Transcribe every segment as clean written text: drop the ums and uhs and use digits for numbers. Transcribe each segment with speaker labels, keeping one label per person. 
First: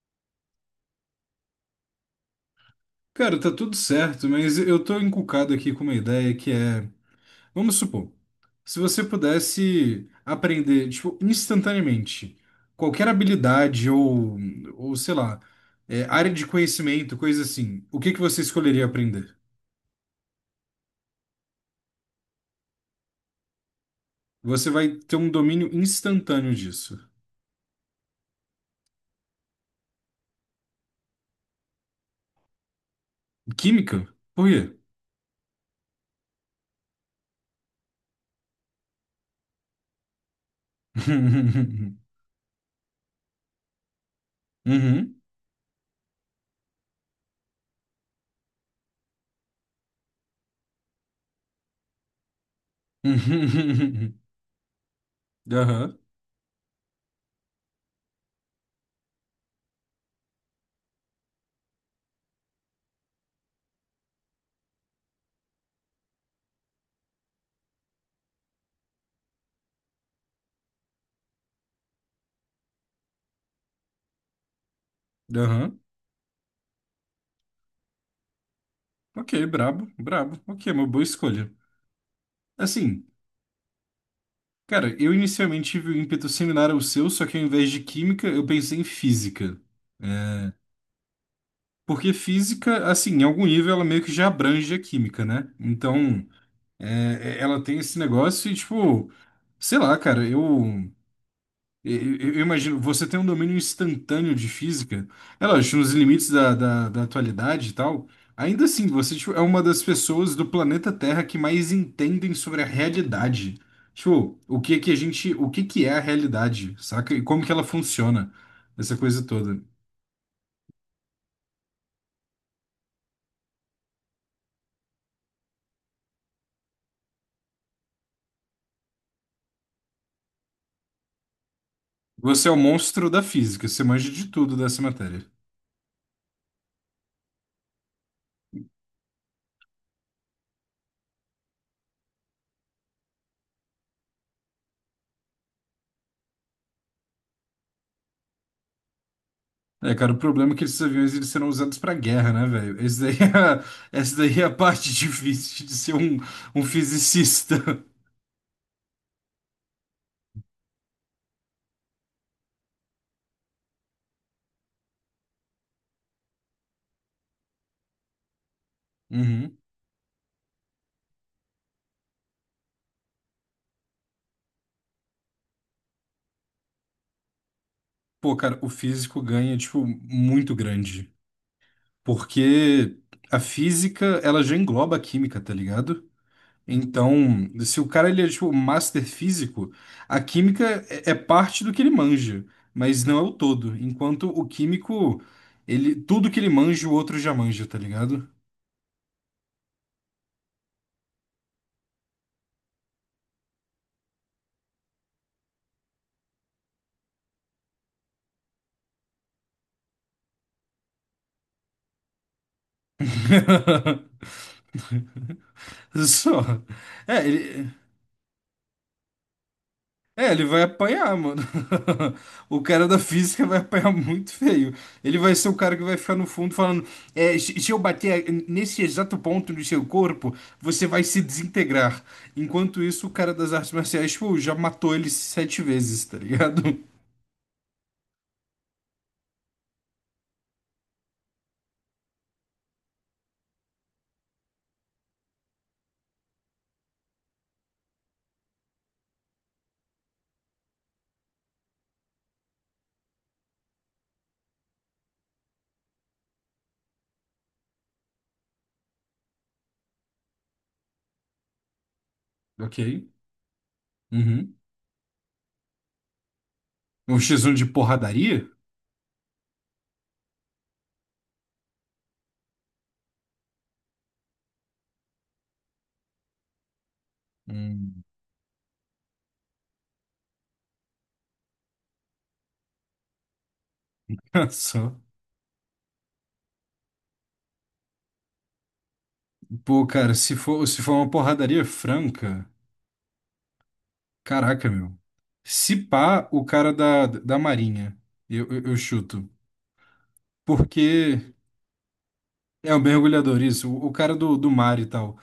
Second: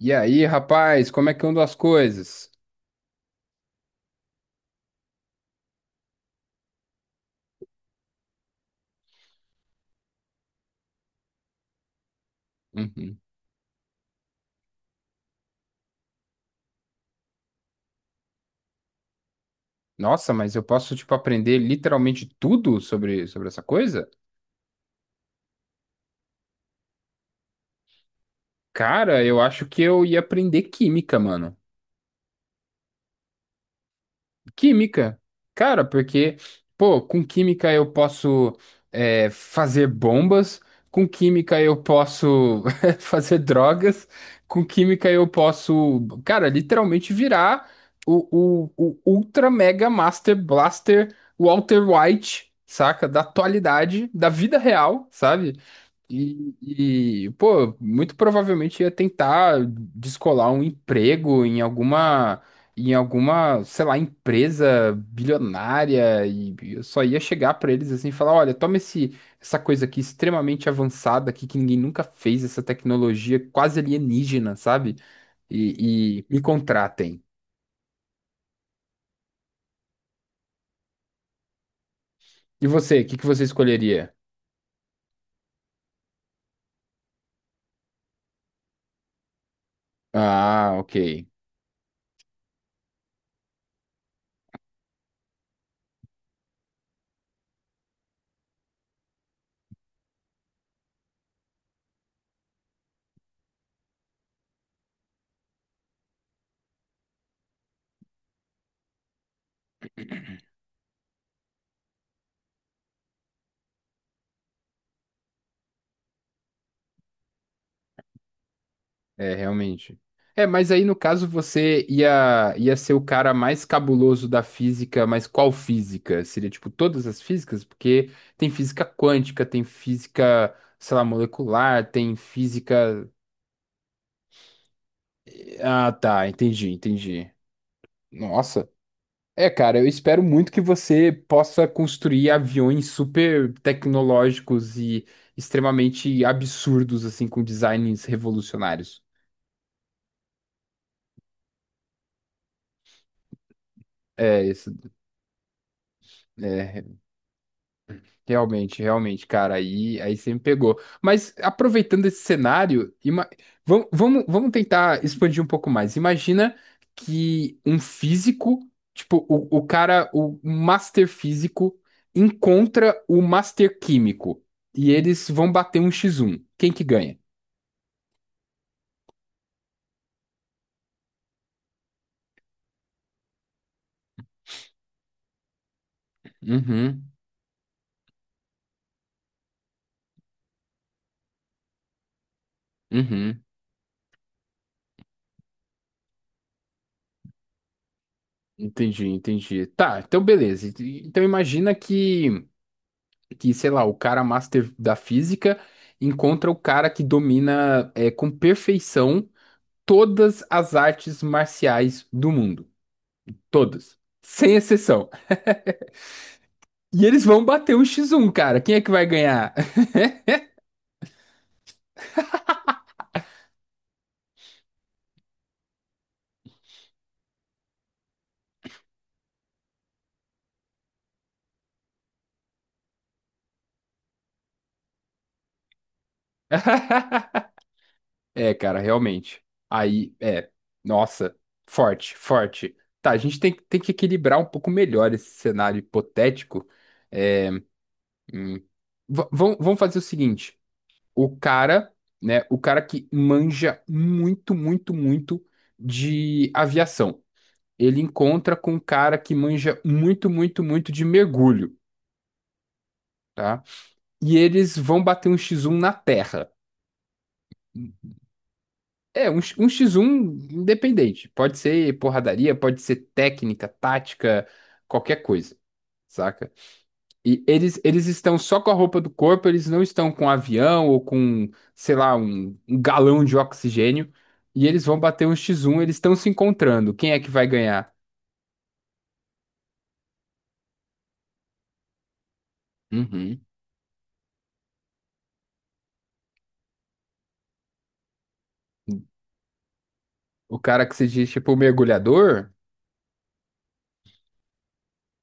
Speaker 1: E aí, rapaz, como é que andam as coisas?
Speaker 2: Cara, tá tudo certo, mas eu tô encucado aqui com uma ideia que é, vamos supor, se você pudesse aprender, tipo, instantaneamente, qualquer
Speaker 1: Uhum.
Speaker 2: habilidade ou sei lá, área de conhecimento, coisa assim, o que que você escolheria aprender?
Speaker 1: Nossa, mas eu posso, tipo, aprender literalmente tudo sobre essa coisa?
Speaker 2: Você vai ter um domínio instantâneo disso.
Speaker 1: Cara, eu acho que eu ia aprender química, mano.
Speaker 2: Química? Por quê?
Speaker 1: Química, cara, porque, pô, com química eu posso fazer bombas, com química eu posso fazer drogas, com química
Speaker 2: Uhum.
Speaker 1: eu posso, cara, literalmente virar o Ultra Mega Master Blaster Walter White, saca? Da atualidade,
Speaker 2: Uhum.
Speaker 1: da vida real, sabe?
Speaker 2: Aham,
Speaker 1: E, pô, muito provavelmente ia tentar descolar um emprego em alguma, sei lá, empresa bilionária, e eu só ia chegar pra eles assim e falar, olha, toma essa coisa aqui extremamente avançada aqui que ninguém nunca fez, essa tecnologia quase alienígena, sabe?
Speaker 2: aham.
Speaker 1: E me contratem.
Speaker 2: Ok, brabo, brabo. Ok, uma boa escolha.
Speaker 1: E você,
Speaker 2: Assim.
Speaker 1: o que que você escolheria?
Speaker 2: Cara, eu inicialmente tive um ímpeto similar ao seu, só que ao invés de química, eu pensei em física.
Speaker 1: Ah, ok.
Speaker 2: Porque física, assim, em algum nível ela meio que já abrange a química, né? Então, ela tem esse negócio e, tipo, sei lá, cara, eu. E- Eu imagino, você tem um domínio instantâneo de física, é lógico, nos limites da atualidade e tal. Ainda assim, você tipo, é uma das pessoas do planeta Terra que mais entendem sobre a realidade. Tipo, o que é que a gente, o que que é a realidade, saca? E como que ela funciona, essa coisa
Speaker 1: É,
Speaker 2: toda.
Speaker 1: realmente. É, mas aí no caso você ia ser o cara mais cabuloso da física, mas qual física? Seria tipo todas as físicas? Porque tem física quântica, tem física, sei lá, molecular, tem
Speaker 2: Você é o monstro
Speaker 1: física.
Speaker 2: da física, você manja de tudo dessa matéria.
Speaker 1: Ah, tá, entendi, entendi. Nossa. É, cara, eu espero muito que você possa construir aviões super tecnológicos e extremamente absurdos, assim, com designs revolucionários.
Speaker 2: É, cara, o problema é que esses aviões eles serão usados pra guerra, né, velho? Esse daí é, essa daí
Speaker 1: É,
Speaker 2: é a
Speaker 1: isso,
Speaker 2: parte difícil de ser um, um
Speaker 1: é.
Speaker 2: fisicista.
Speaker 1: Realmente, realmente, cara, aí você me pegou. Mas aproveitando esse cenário, vamos tentar expandir um pouco mais. Imagina que um físico, tipo, o,
Speaker 2: Uhum.
Speaker 1: o cara, o master físico, encontra o master químico, e eles vão bater um x um. Quem que ganha?
Speaker 2: Pô, cara, o físico ganha, tipo, muito grande. Porque a física, ela já engloba a química, tá ligado?
Speaker 1: Uhum,
Speaker 2: Então, se o cara, ele é, tipo, master físico, a química é parte do que ele manja, mas não é o
Speaker 1: uhum.
Speaker 2: todo. Enquanto o químico, ele, tudo que ele manja, o outro já manja, tá ligado?
Speaker 1: Entendi, entendi. Tá, então beleza. Então imagina que, sei lá, o cara master da física encontra o cara que domina com perfeição todas as artes marciais do mundo. Todas. Sem exceção.
Speaker 2: Só.
Speaker 1: E eles
Speaker 2: É,
Speaker 1: vão bater
Speaker 2: ele.
Speaker 1: um X1, cara. Quem é que vai ganhar?
Speaker 2: É, ele vai apanhar, mano. O cara da física vai apanhar muito feio. Ele vai ser o cara que vai ficar no fundo falando: é, se eu bater nesse exato ponto do seu corpo, você vai se desintegrar. Enquanto isso, o cara das artes marciais, tipo, já matou ele sete vezes, tá ligado?
Speaker 1: É, cara, realmente. Aí, é. Nossa, forte, forte. Tá, a gente tem que equilibrar um pouco melhor esse cenário hipotético. É, hum, vamos fazer o seguinte. O cara, né, o cara que manja muito, muito, muito de aviação. Ele encontra com um cara que manja muito, muito, muito de mergulho,
Speaker 2: Ok.
Speaker 1: tá? E
Speaker 2: Uhum.
Speaker 1: eles vão bater um X1 na terra.
Speaker 2: Um X1 de porradaria?
Speaker 1: É, um X1 independente. Pode ser porradaria, pode ser técnica, tática, qualquer coisa, saca? E eles,
Speaker 2: Hum.
Speaker 1: eles estão só com a roupa do corpo, eles não estão com avião ou com, sei lá, um galão de oxigênio. E eles
Speaker 2: Só.
Speaker 1: vão bater um X1, eles estão se encontrando. Quem é que vai ganhar?
Speaker 2: Pô, cara, se for, se for uma porradaria franca,
Speaker 1: Uhum.
Speaker 2: caraca, meu. Se pá, o cara da Marinha. Eu chuto.
Speaker 1: O cara que se diz
Speaker 2: Porque
Speaker 1: tipo mergulhador?
Speaker 2: é o mergulhador, isso, o cara do, do mar e tal.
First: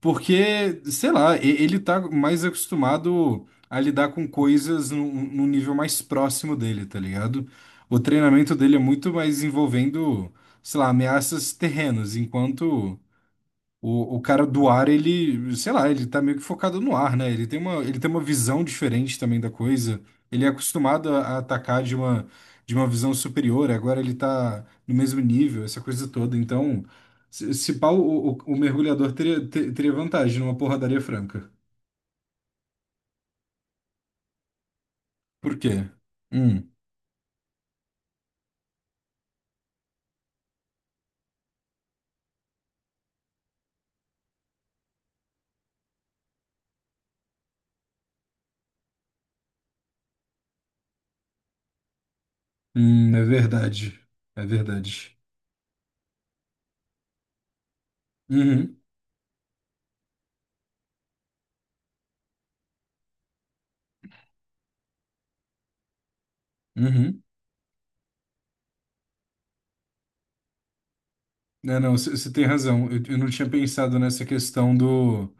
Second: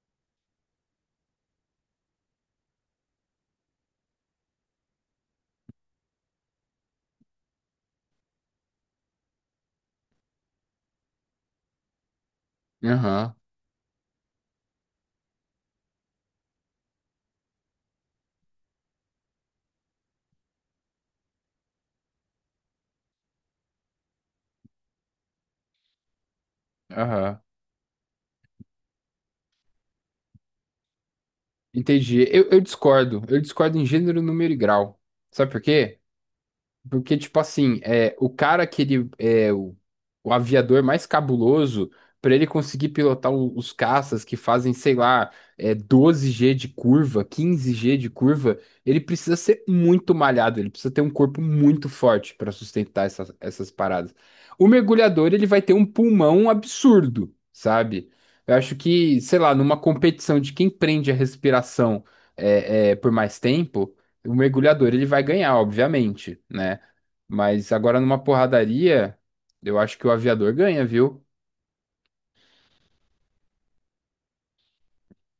Speaker 2: Porque, sei lá, ele tá mais acostumado a lidar com coisas num, num nível mais próximo dele, tá ligado? O treinamento dele é muito mais envolvendo, sei lá, ameaças terrenas, enquanto
Speaker 1: Aham,
Speaker 2: o cara do ar, ele, sei lá, ele tá meio que focado no ar, né? Ele tem uma visão diferente também da coisa. Ele é acostumado a atacar de uma visão superior, agora ele tá no mesmo nível, essa coisa toda. Então,
Speaker 1: aham.
Speaker 2: se pá, o mergulhador teria, teria vantagem numa porradaria franca.
Speaker 1: Entendi. Eu discordo. Eu discordo em gênero, número e grau. Sabe
Speaker 2: Por
Speaker 1: por
Speaker 2: quê?
Speaker 1: quê?
Speaker 2: Hum,
Speaker 1: Porque, tipo assim, o cara que ele é o aviador mais cabuloso, pra ele conseguir pilotar os caças que fazem, sei lá, 12 G de curva, 15 G de curva, ele precisa ser muito malhado, ele precisa ter um corpo muito forte pra sustentar
Speaker 2: é
Speaker 1: essas
Speaker 2: verdade.
Speaker 1: paradas.
Speaker 2: É
Speaker 1: O
Speaker 2: verdade.
Speaker 1: mergulhador, ele vai ter um pulmão absurdo, sabe? Eu acho
Speaker 2: Uhum,
Speaker 1: que, sei lá, numa competição de quem prende a respiração por mais tempo. O mergulhador ele vai ganhar, obviamente, né?
Speaker 2: uhum.
Speaker 1: Mas agora numa porradaria, eu acho que o aviador ganha, viu?
Speaker 2: Não, não, você tem razão. Eu não tinha pensado nessa questão do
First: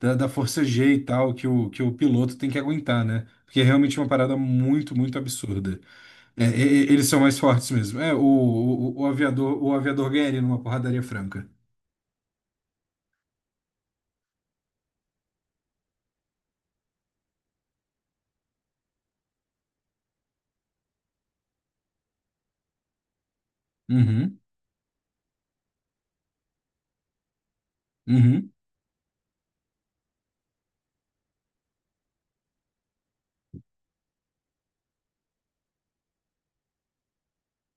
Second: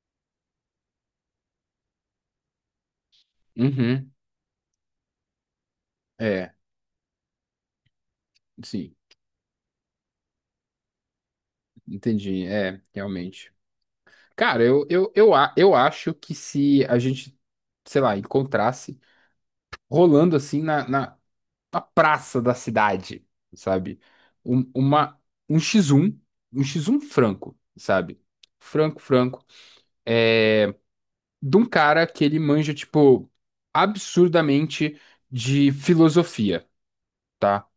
Speaker 2: da força G e tal que que o piloto tem que aguentar, né? Porque é realmente uma
Speaker 1: Uhum.
Speaker 2: parada muito, muito absurda. É,
Speaker 1: É,
Speaker 2: eles são mais fortes mesmo. É,
Speaker 1: sim,
Speaker 2: o aviador ganha ele numa porradaria franca.
Speaker 1: entendi. É, realmente. Cara, eu acho que se a gente, sei lá, encontrasse rolando assim na, na praça da cidade, sabe?
Speaker 2: Uhum,
Speaker 1: Um, uma, um x um um x um franco, sabe?
Speaker 2: uhum,
Speaker 1: Franco, franco. É, de um cara que ele manja, tipo, absurdamente de filosofia, tá?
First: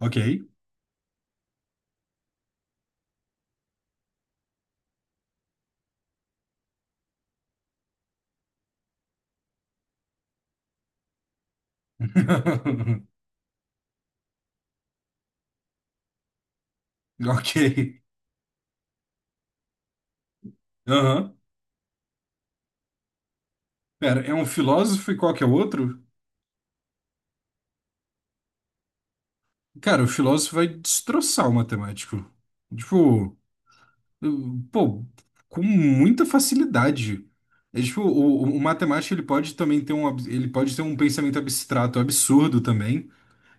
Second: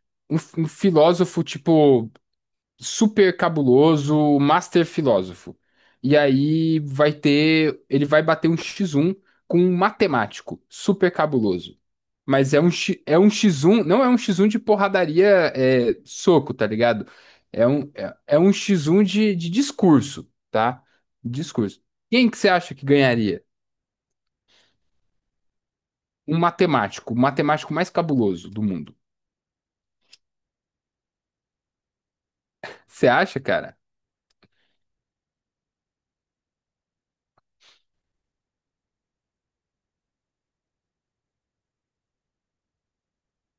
Speaker 2: ok.
Speaker 1: Um filósofo, tipo, super cabuloso, um master filósofo. E aí ele vai bater um X1 com um matemático, super cabuloso. Mas é é um X1, não é um X1 de porradaria, soco, tá ligado?
Speaker 2: Ok.
Speaker 1: É um X1 de, discurso, tá?
Speaker 2: Aham.
Speaker 1: Discurso. Quem que você acha que ganharia?
Speaker 2: Pera, é um filósofo e qual que é o outro?
Speaker 1: Um matemático, o matemático mais cabuloso do mundo.
Speaker 2: Cara, o filósofo vai destroçar o matemático.
Speaker 1: Você
Speaker 2: Tipo.
Speaker 1: acha, cara?
Speaker 2: Pô, com muita facilidade. É tipo, o matemático ele pode também ter um, ele pode ter um pensamento abstrato, absurdo também,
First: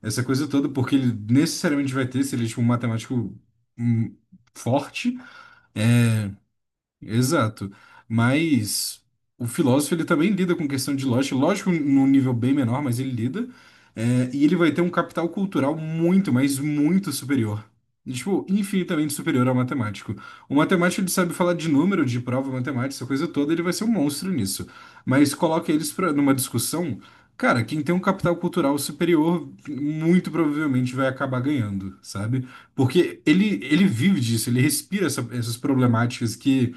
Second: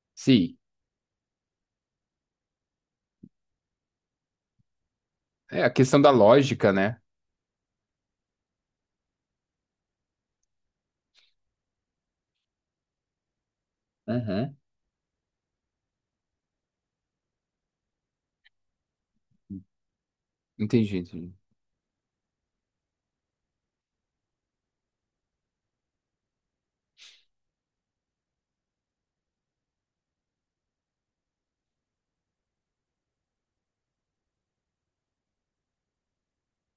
Speaker 2: essa coisa
Speaker 1: Sim.
Speaker 2: toda, porque ele necessariamente vai ter, se ele é tipo, um matemático hum, forte.
Speaker 1: É a questão da lógica, né?
Speaker 2: Exato. Mas o filósofo ele também lida com questão de lógica, lógico, num nível bem menor, mas ele lida. É, e ele vai ter um capital cultural muito, mas muito superior. E, tipo, infinitamente superior ao matemático. O
Speaker 1: Entendi,
Speaker 2: matemático ele sabe
Speaker 1: entendi.
Speaker 2: falar de número, de prova matemática, essa coisa toda, ele vai ser um monstro nisso. Mas coloca eles pra, numa discussão, cara, quem tem um capital cultural superior muito provavelmente vai acabar ganhando, sabe? Porque ele vive disso, ele respira essas problemáticas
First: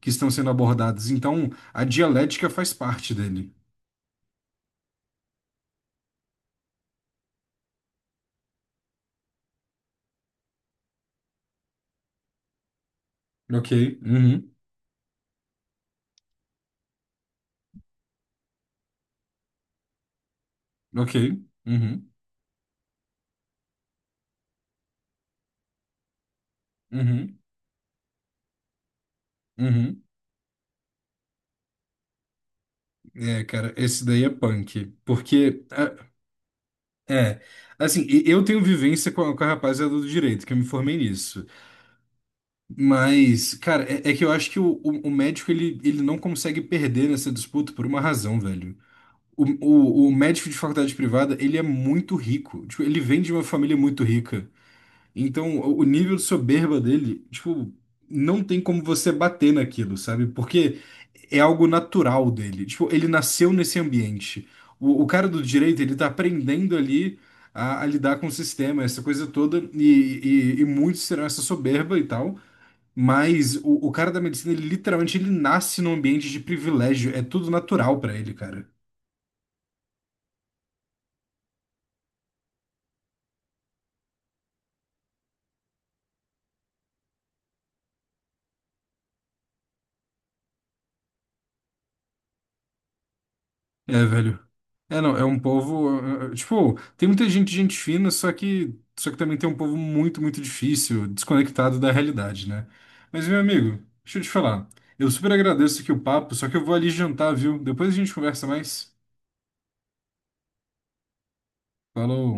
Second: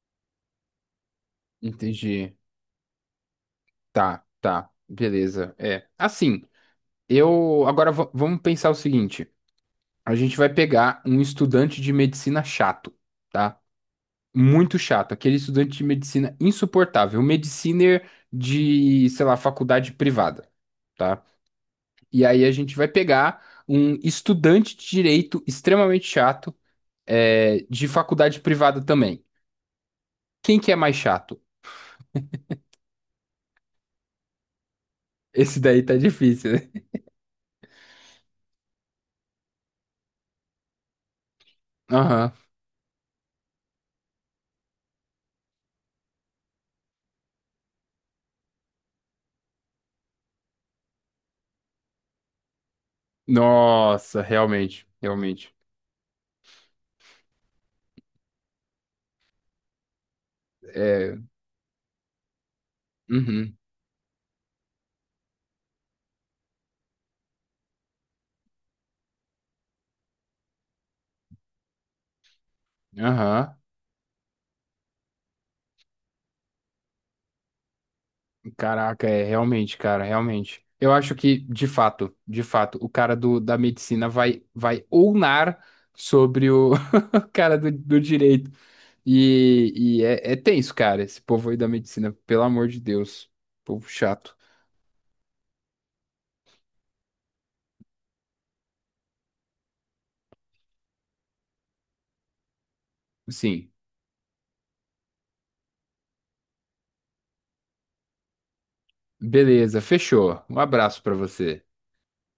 Speaker 2: que estão sendo abordados. Então, a
Speaker 1: Entendi.
Speaker 2: dialética faz parte dele.
Speaker 1: Tá, tá. Beleza. É. Assim, eu. Agora vamos pensar o seguinte: a gente vai pegar um estudante de medicina chato, tá?
Speaker 2: Ok, uhum,
Speaker 1: Muito chato. Aquele estudante de medicina insuportável. Mediciner de, sei lá, faculdade privada,
Speaker 2: ok,
Speaker 1: tá?
Speaker 2: uhum,
Speaker 1: E aí a gente vai pegar um estudante de direito extremamente chato,
Speaker 2: uhum,
Speaker 1: de faculdade privada também.
Speaker 2: uhum.
Speaker 1: Quem que é mais chato?
Speaker 2: É, cara, esse daí é punk.
Speaker 1: Esse
Speaker 2: Porque,
Speaker 1: daí tá
Speaker 2: ah,
Speaker 1: difícil, né?
Speaker 2: é, assim, eu tenho vivência com a rapaziada do direito, que eu me formei nisso.
Speaker 1: Aham.
Speaker 2: Mas, cara, é, é que eu acho que o médico, ele não consegue perder nessa disputa por uma razão, velho. O, o médico de faculdade privada, ele é muito rico. Tipo, ele vem de uma família muito
Speaker 1: Nossa,
Speaker 2: rica.
Speaker 1: realmente, realmente.
Speaker 2: Então, o nível de soberba dele, tipo, não tem como você bater naquilo, sabe? Porque
Speaker 1: É,
Speaker 2: é algo natural dele. Tipo, ele nasceu
Speaker 1: uhum,
Speaker 2: nesse ambiente. O cara do direito, ele tá aprendendo ali a lidar com o sistema, essa coisa toda, e muitos terão essa soberba e tal. Mas
Speaker 1: aham.
Speaker 2: o cara da medicina, ele literalmente ele nasce num ambiente de privilégio. É tudo natural pra ele, cara.
Speaker 1: Caraca, é realmente, cara, realmente. Eu acho que, de fato, o cara da medicina vai ulnar sobre o cara do direito. E é tenso, cara, esse povo aí da medicina, pelo amor de Deus. Povo
Speaker 2: É,
Speaker 1: chato.
Speaker 2: velho. É, não, é um povo. Tipo, tem muita gente, gente fina, só que também tem um povo muito, muito difícil, desconectado da realidade, né? Mas, meu
Speaker 1: Sim,
Speaker 2: amigo, deixa eu te falar. Eu super agradeço aqui o papo, só que eu vou ali jantar, viu? Depois a gente conversa mais.
Speaker 1: beleza, fechou. Um abraço pra você.
Speaker 2: Falou.